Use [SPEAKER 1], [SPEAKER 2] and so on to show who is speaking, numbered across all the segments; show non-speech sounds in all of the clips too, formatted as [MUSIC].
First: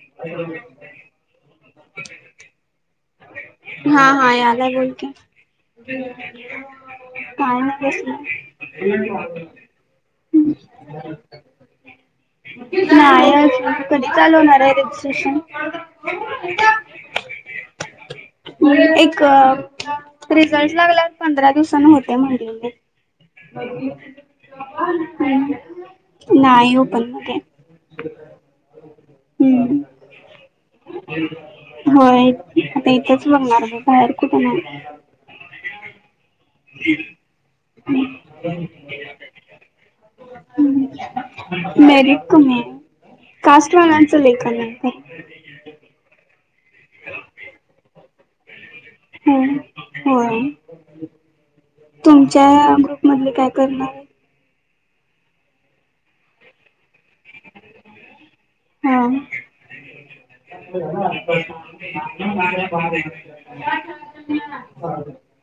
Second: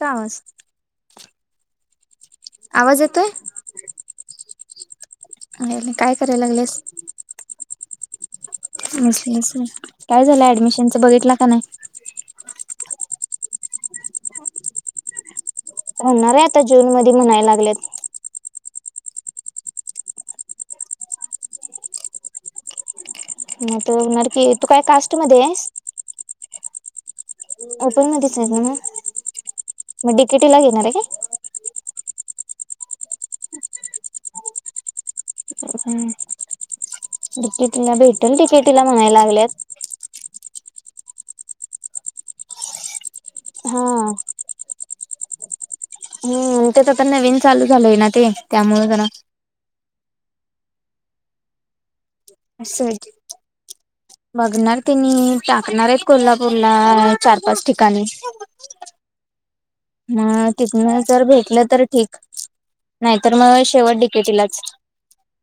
[SPEAKER 1] का आवाज आवाज येतोय
[SPEAKER 2] हा हा याद आहे बोलक
[SPEAKER 1] काय कराय लागलेस
[SPEAKER 2] कायस
[SPEAKER 1] बसलेस होय काय झालं ऍडमिशनच बघितला का नाही
[SPEAKER 2] नाही कधी चालवणार आहे रजिस्ट्रेशन
[SPEAKER 1] होणार आहे आता जून मध्ये म्हणायला लागल्यात
[SPEAKER 2] एक रिझल्ट लागला पंधरा दिवसाांना होते म्ह म
[SPEAKER 1] मग तर होणार की तू काय कास्ट मध्ये आहेस
[SPEAKER 2] नाही पण मध्ये
[SPEAKER 1] ओपन मध्येच आहेत ना म मग तिकेटीला घ येेणार आहे काय
[SPEAKER 2] हो आता इथंच बघणार म बाहेर कुठ आहे
[SPEAKER 1] तिकी तिला भेटेल तिकेटीला म्हणायला लागल्यात
[SPEAKER 2] हम् मरी कमी
[SPEAKER 1] हा
[SPEAKER 2] कास्वानांचं लेखन आहेत
[SPEAKER 1] ते तर तर नवीन चालू झालंय ना ते त्यामु जरा
[SPEAKER 2] हो तुमच्या
[SPEAKER 1] असं
[SPEAKER 2] ग्रुप मधले काय करणार आहे
[SPEAKER 1] बघणार तनी टाकणार आहेत कोल्हापूर ला चार पाच ठिकाणी
[SPEAKER 2] हा
[SPEAKER 1] मग तिथनं जर भेटलं तर ठीक नाहीतर मग शेवट डिकेटीलाच
[SPEAKER 2] [UNINTELLIGIBLE]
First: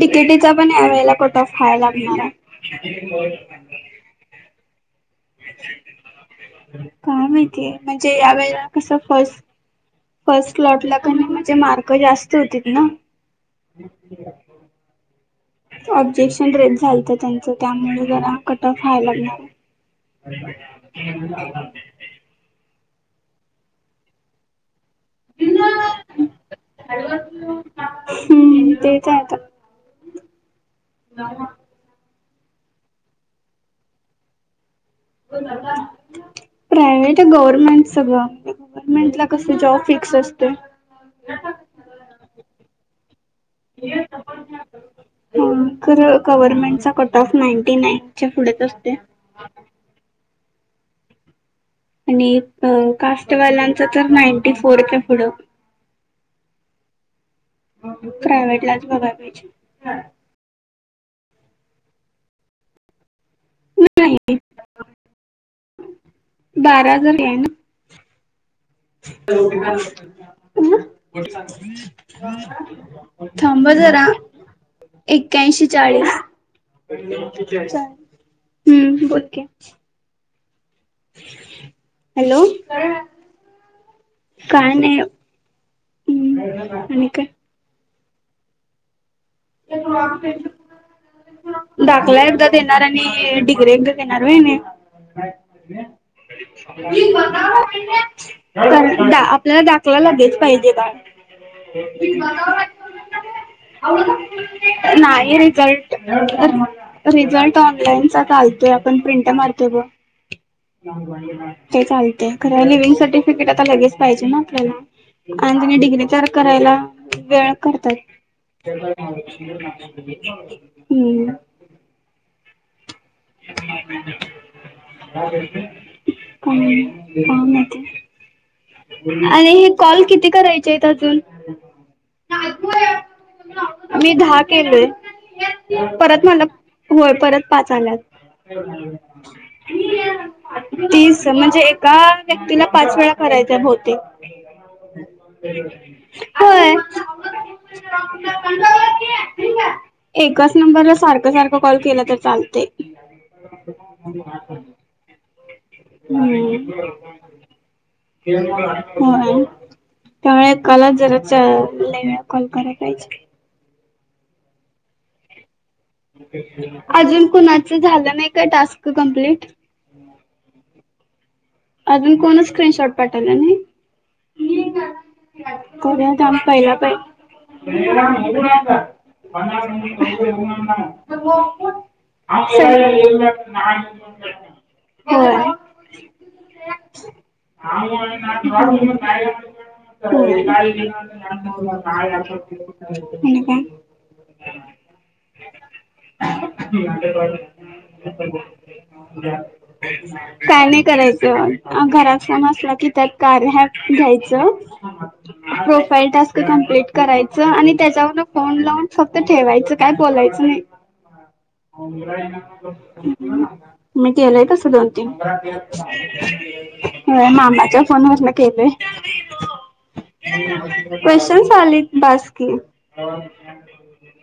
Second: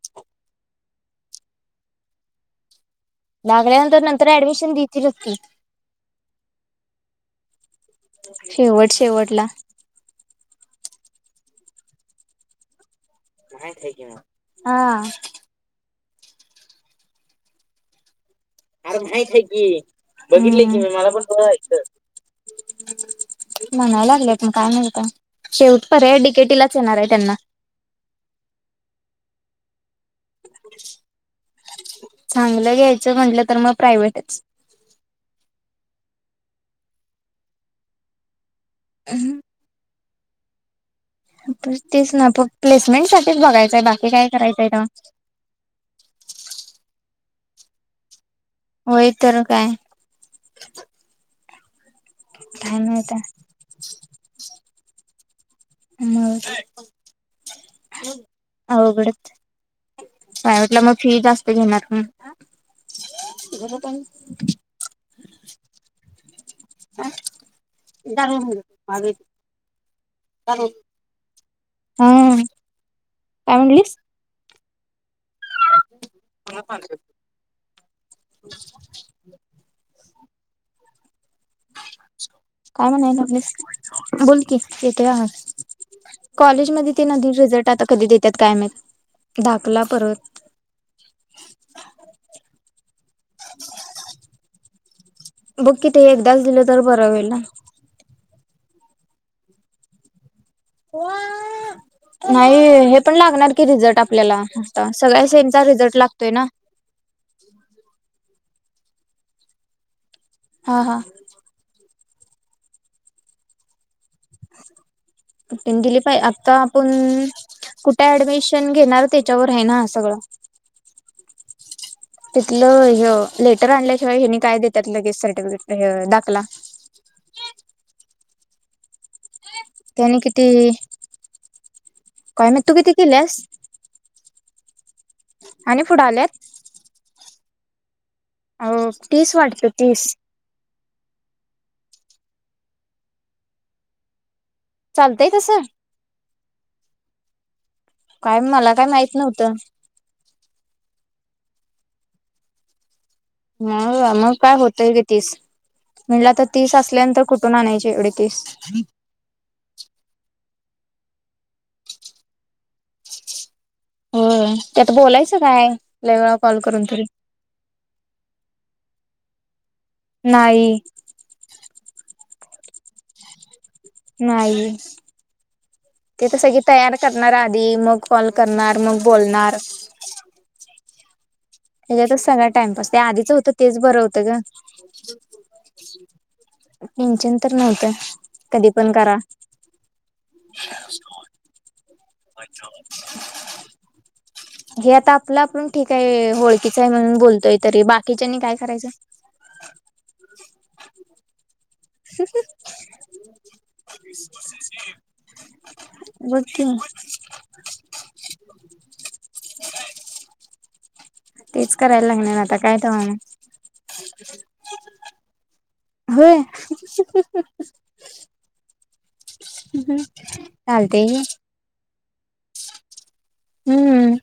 [SPEAKER 2] तिकिटीचा पण यावेळेला कट फ व्हा लागणार
[SPEAKER 1] लागल्यानंतर नंतर ऍडमिशन देतीलचती
[SPEAKER 2] काय माहितीय म्हणजे यावेेळेला
[SPEAKER 1] शेवट
[SPEAKER 2] कसं फस
[SPEAKER 1] शेवटला.
[SPEAKER 2] फर्स्ट क्लॉट ला क म्हणजे मार्क जास्त होती ना
[SPEAKER 1] हा
[SPEAKER 2] ऑब्जेक्शन रेट झालत त्यांचं त्यामुळे जरा कट ऑफ
[SPEAKER 1] अरे
[SPEAKER 2] व्हायला
[SPEAKER 1] माहित आहे
[SPEAKER 2] लागणार.
[SPEAKER 1] की बघितले की मी मला पण बोंचं म्हणाय लागलेत मण काय मिळत शेवट पर आहेय डीकेटी लाच येणार आहे त्यांना
[SPEAKER 2] हम्म तेेत येत
[SPEAKER 1] चांगलं घ्यायचं म्हटलं तर मग प्रायव्टच
[SPEAKER 2] प्रायव्हेट गव्हर्मेंट सगळं गव्हर्मेंट ला कस जॉब फिक्स असते
[SPEAKER 1] तेच ना प प्लेसमेंट साठीच बघायचंय बाकी काय करायचंय ना
[SPEAKER 2] गव्हर्नमेंटचा कट ऑफ नाईंटी नाईन च्या पुढे
[SPEAKER 1] होय तर काय
[SPEAKER 2] आणि
[SPEAKER 1] काय माहित
[SPEAKER 2] कास्टवालांच तर नाईंटी फोर प पुढं
[SPEAKER 1] मग
[SPEAKER 2] प्र्रायवहेट लाच बघायला पाहिजे हा
[SPEAKER 1] प्रायवटला मग फी जास्त घेणार
[SPEAKER 2] नाही बारा हजार आहे ना
[SPEAKER 1] दऊ
[SPEAKER 2] च ह
[SPEAKER 1] हम्म काय म्हणलीस
[SPEAKER 2] थांबाजार एक्याऐंशी चाळीस हम्म ओके ह
[SPEAKER 1] काय म्हणायगस बोल कि
[SPEAKER 2] काय नाही
[SPEAKER 1] यथे राहात
[SPEAKER 2] हम्म
[SPEAKER 1] कॉलेजमध्ये ते
[SPEAKER 2] आणि
[SPEAKER 1] नन
[SPEAKER 2] काय
[SPEAKER 1] रिझल्ट आता कधी देतात कायम
[SPEAKER 2] त दाखला एकदा दे येणार आणि डिग्री एक येणार आहे नाही
[SPEAKER 1] बघ कि ते एकदाच दिलं तर बरं
[SPEAKER 2] ब
[SPEAKER 1] होईल
[SPEAKER 2] म
[SPEAKER 1] ना
[SPEAKER 2] कार आपल्याला दाखवला लागेलच पाहिजे बाळ
[SPEAKER 1] नाही हे पण लागणार की रिझल्ट आपल्याला आता सगळ्या
[SPEAKER 2] नाही
[SPEAKER 1] सेमचा
[SPEAKER 2] रिझल्ट
[SPEAKER 1] लागतोय ना
[SPEAKER 2] रिझल्ट ऑनलाईन चा घालतोय आपण प्रिंट मारक व
[SPEAKER 1] हा हा
[SPEAKER 2] ते चालतेय खर लिविंग सर्टिफिकेट आता लगेच पाहिजे ना आपल्याला आणि त्या
[SPEAKER 1] त्यांनी दिली
[SPEAKER 2] डिग्री
[SPEAKER 1] पाहि
[SPEAKER 2] तर
[SPEAKER 1] आता
[SPEAKER 2] करायला
[SPEAKER 1] आपण
[SPEAKER 2] वेळ
[SPEAKER 1] कुठे ऍडमिशन
[SPEAKER 2] करतात
[SPEAKER 1] घेणार त्याच्यावर आहे ना सगळं
[SPEAKER 2] हम्म
[SPEAKER 1] तिथलं ह लेटर आणल्याशिवाय हिनी काय देतात लगेच सर्टिफिकेट दाखला
[SPEAKER 2] ह म ते आणि हे कॉल किती करायचे अजून
[SPEAKER 1] स
[SPEAKER 2] मी दहा केलेय
[SPEAKER 1] आणि पुढे
[SPEAKER 2] परत
[SPEAKER 1] आल्यात
[SPEAKER 2] मला होय परत पाच आल्यात हो
[SPEAKER 1] अ तीस वाटत तीस
[SPEAKER 2] तीस म्हणजे एका व्यक्तीला पाच वेळा करायचे भोते
[SPEAKER 1] चालतय तसं
[SPEAKER 2] होय
[SPEAKER 1] काय मला काय माहित नव्हतं
[SPEAKER 2] एकाच नंबरला सारखं सारखं कॉल केलं तर चालते
[SPEAKER 1] मग मग काय होतय ग तीस म्हटलं तर तीस असल्यानंतर कुठून आणायचे एवढे
[SPEAKER 2] के
[SPEAKER 1] तीस.
[SPEAKER 2] हो त्यावेळे कला जरा च लवे कॉल करायला पाहिजे [UNINTELLIGIBLE]
[SPEAKER 1] हो त्यात बोलायचं काय लय वेळा कॉल करून तरी.
[SPEAKER 2] अजून कुणाच झालं नाही. का टास्क कंप्लीट
[SPEAKER 1] नाही
[SPEAKER 2] अजून कोण स्क्रीनशॉट पाठवला नाही.
[SPEAKER 1] नाही
[SPEAKER 2] करूया
[SPEAKER 1] ते
[SPEAKER 2] थांब
[SPEAKER 1] तर स की
[SPEAKER 2] पहिला
[SPEAKER 1] तयार
[SPEAKER 2] पाहि
[SPEAKER 1] करणार आधी मग कॉल करणार मग बोलणार
[SPEAKER 2] ह ह
[SPEAKER 1] त्याच्यातच सगळा टाइमपास ते आधीच
[SPEAKER 2] [INAUDIBLE]
[SPEAKER 1] होतं तेच
[SPEAKER 2] अक्षर [INAUDIBLE]
[SPEAKER 1] टिंचन तर नव्हतं कधी पण करा
[SPEAKER 2] का का [INAUDIBLE]
[SPEAKER 1] जे आता आपलं आपण ठीक आहे होळखच आहे म्हणून बोलतोय तरी बाकीच्यानी काय करायचं.
[SPEAKER 2] काय नाही करायचंग [INAUDIBLE] घरात समजला की त्यात कार ह्या घ्यायचं प्रोफाईल टास्क
[SPEAKER 1] बघ की
[SPEAKER 2] कं्प्लीट करायचं आणि त्याच्यावरून फोन लावून फक्त ठेवायचं काय बोलायचं नाही
[SPEAKER 1] तेच करायला लागणार आता काय तव्हा मग
[SPEAKER 2] [UNINTELLIGIBLE] मती केले तरस दोन तीन
[SPEAKER 1] होय
[SPEAKER 2] मामाच्या. फोन न के
[SPEAKER 1] चालतंय की
[SPEAKER 2] क्वेशचन आले बासकी. हो.
[SPEAKER 1] हम्म.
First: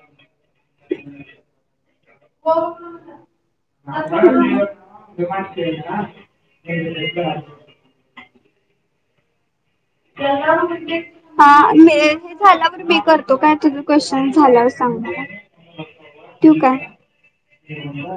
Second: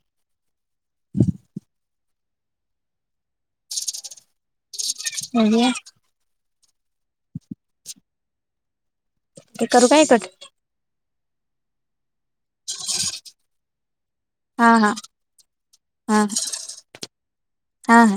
[SPEAKER 1] हम्.
[SPEAKER 2] [UNINTELLIGIBLE]
[SPEAKER 1] बघूया
[SPEAKER 2] ह [INAUDIBLE]
[SPEAKER 1] ते करू काय. कट
[SPEAKER 2] हा म [INAUDIBLE] झाल्यावर मी करतो काय त क्वेशचन झाल्यावर
[SPEAKER 1] हा हा
[SPEAKER 2] सांग.
[SPEAKER 1] हा
[SPEAKER 2] तू का.
[SPEAKER 1] हा हा